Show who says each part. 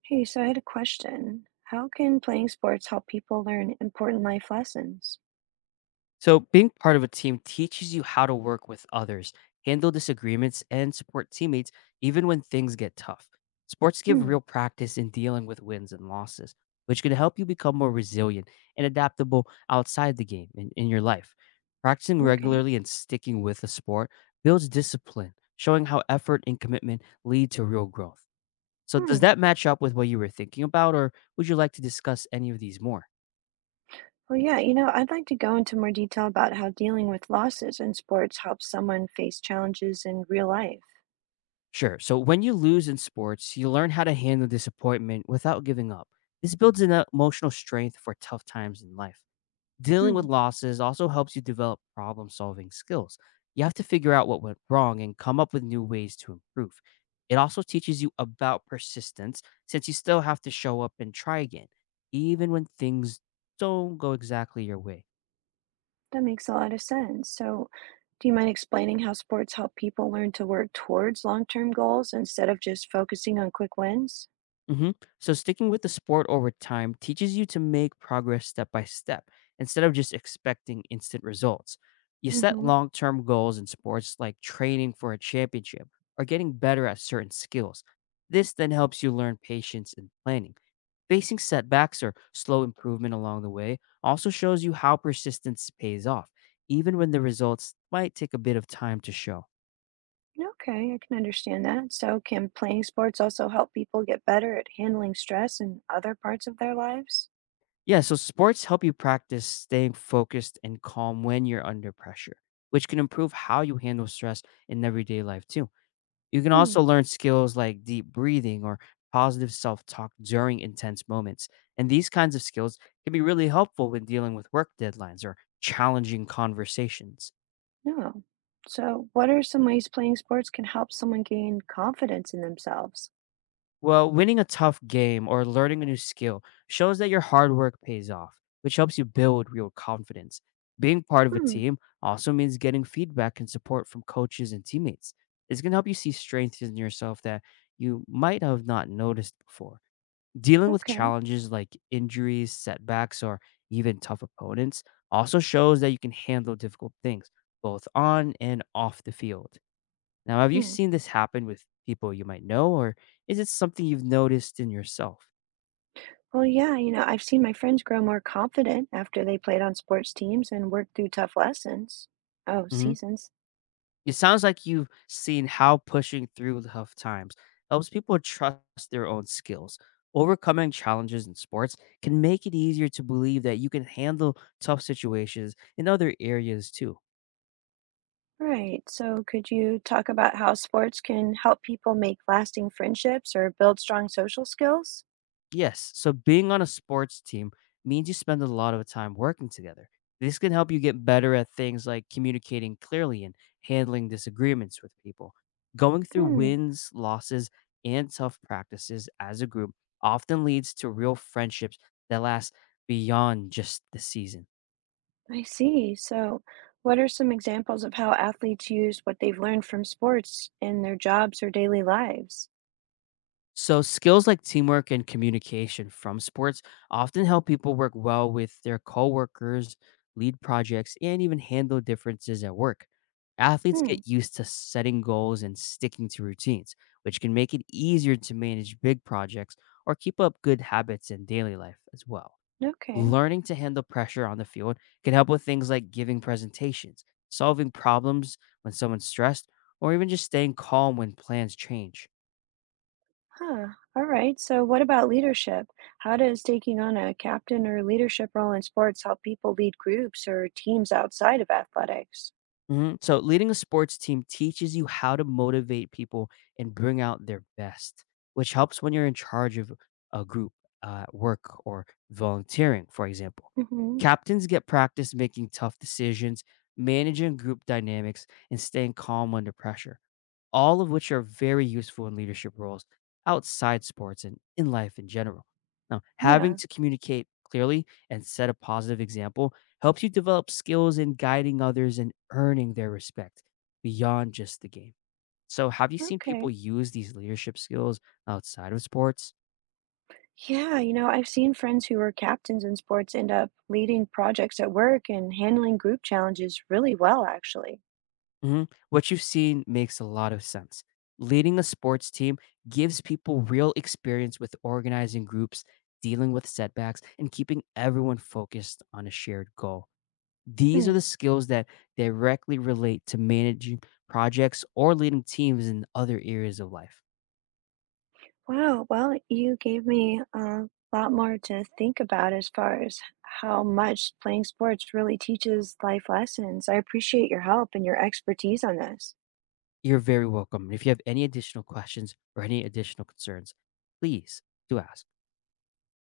Speaker 1: Hey, so I had a question. How can playing sports help people learn important life lessons?
Speaker 2: So, being part of a team teaches you how to work with others, handle disagreements, and support teammates even when things get tough. Sports give
Speaker 1: Hmm,
Speaker 2: real practice in dealing with wins and losses, which can help you become more resilient and adaptable outside the game in your life. Practicing
Speaker 1: okay.
Speaker 2: regularly and sticking with a sport builds discipline, showing how effort and commitment lead to real growth. So,
Speaker 1: Hmm.
Speaker 2: does that match up with what you were thinking about, or would you like to discuss any of these more?
Speaker 1: Well, yeah, I'd like to go into more detail about how dealing with losses in sports helps someone face challenges in real life.
Speaker 2: Sure. So when you lose in sports, you learn how to handle disappointment without giving up. This builds an emotional strength for tough times in life. Dealing with
Speaker 1: Hmm,
Speaker 2: losses also helps you develop problem solving skills. You have to figure out what went wrong and come up with new ways to improve. It also teaches you about persistence since you still have to show up and try again, even when things don't go exactly your way.
Speaker 1: that makes a lot of sense. So, do you mind explaining how sports help people learn to work towards long-term goals instead of just focusing on quick wins?
Speaker 2: hmm So, sticking with the sport over time teaches you to make progress step by step instead of just expecting instant results. You set
Speaker 1: Mm-hmm.
Speaker 2: long term goals in sports like training for a championship or getting better at certain skills. This then helps you learn patience and planning. Facing setbacks or slow improvement along the way also shows you how persistence pays off, even when the results might take a bit of time to show.
Speaker 1: Okay, I can understand that. So, can playing sports also help people get better at handling stress in other parts of their lives?
Speaker 2: Yeah, so sports help you practice staying focused and calm when you're under pressure, which can improve how you handle stress in everyday life too. You can
Speaker 1: Hmm,
Speaker 2: also learn skills like deep breathing or positive self talk during intense moments. And these kinds of skills can be really helpful when dealing with work deadlines or challenging conversations.
Speaker 1: no. So, what are some ways playing sports can help someone gain confidence in themselves?
Speaker 2: Well, winning a tough game or learning a new skill shows that your hard work pays off, which helps you build real confidence. Being part of a
Speaker 1: Hmm,
Speaker 2: team also means getting feedback and support from coaches and teammates. It's going to help you see strengths in yourself that you might have not noticed before. Dealing with
Speaker 1: okay.
Speaker 2: challenges like injuries, setbacks, or even tough opponents also shows that you can handle difficult things, both on and off the field. Now, have you
Speaker 1: Hmm.
Speaker 2: seen this happen with people you might know, or is it something you've noticed in yourself?
Speaker 1: Well, yeah, I've seen my friends grow more confident after they played on sports teams and worked through tough lessons. Oh,
Speaker 2: hmm
Speaker 1: seasons.
Speaker 2: It sounds like you've seen how pushing through tough times helps people trust their own skills. Overcoming challenges in sports can make it easier to believe that you can handle tough situations in other areas too.
Speaker 1: Right. So, could you talk about how sports can help people make lasting friendships or build strong social skills?
Speaker 2: Yes. So being on a sports team means you spend a lot of time working together. This can help you get better at things like communicating clearly and handling disagreements with people. Going through
Speaker 1: Hmm.
Speaker 2: wins, losses, and tough practices as a group often leads to real friendships that last beyond just the season.
Speaker 1: I see. So, what are some examples of how athletes use what they've learned from sports in their jobs or daily lives?
Speaker 2: So, skills like teamwork and communication from sports often help people work well with their coworkers, lead projects, and even handle differences at work. Athletes
Speaker 1: Hmm.
Speaker 2: get used to setting goals and sticking to routines, which can make it easier to manage big projects or keep up good habits in daily life as well.
Speaker 1: Okay.
Speaker 2: Learning to handle pressure on the field can help with things like giving presentations, solving problems when someone's stressed, or even just staying calm when plans change.
Speaker 1: Huh. All right. So, what about leadership? How does taking on a captain or leadership role in sports help people lead groups or teams outside of athletics?
Speaker 2: Mhm. So leading a sports team teaches you how to motivate people and bring out their best, which helps when you're in charge of a group work or volunteering, for example.
Speaker 1: Mm-hmm.
Speaker 2: Captains get practice making tough decisions, managing group dynamics, and staying calm under pressure, all of which are very useful in leadership roles outside sports and in life in general. Now, having
Speaker 1: Yeah.
Speaker 2: to communicate clearly and set a positive example helps you develop skills in guiding others and earning their respect beyond just the game. So, have you seen people
Speaker 1: Okay.
Speaker 2: use these leadership skills outside of sports?
Speaker 1: Yeah, I've seen friends who were captains in sports end up leading projects at work and handling group challenges really well, actually.
Speaker 2: Mhm. What you've seen makes a lot of sense. Leading a sports team gives people real experience with organizing groups, dealing with setbacks, and keeping everyone focused on a shared goal. These
Speaker 1: Hmm.
Speaker 2: are the skills that directly relate to managing projects or leading teams in other areas of life.
Speaker 1: Wow, well, you gave me a lot more to think about as far as how much playing sports really teaches life lessons. I appreciate your help and your expertise on this.
Speaker 2: You're very welcome. And if you have any additional questions or any additional concerns, please do ask.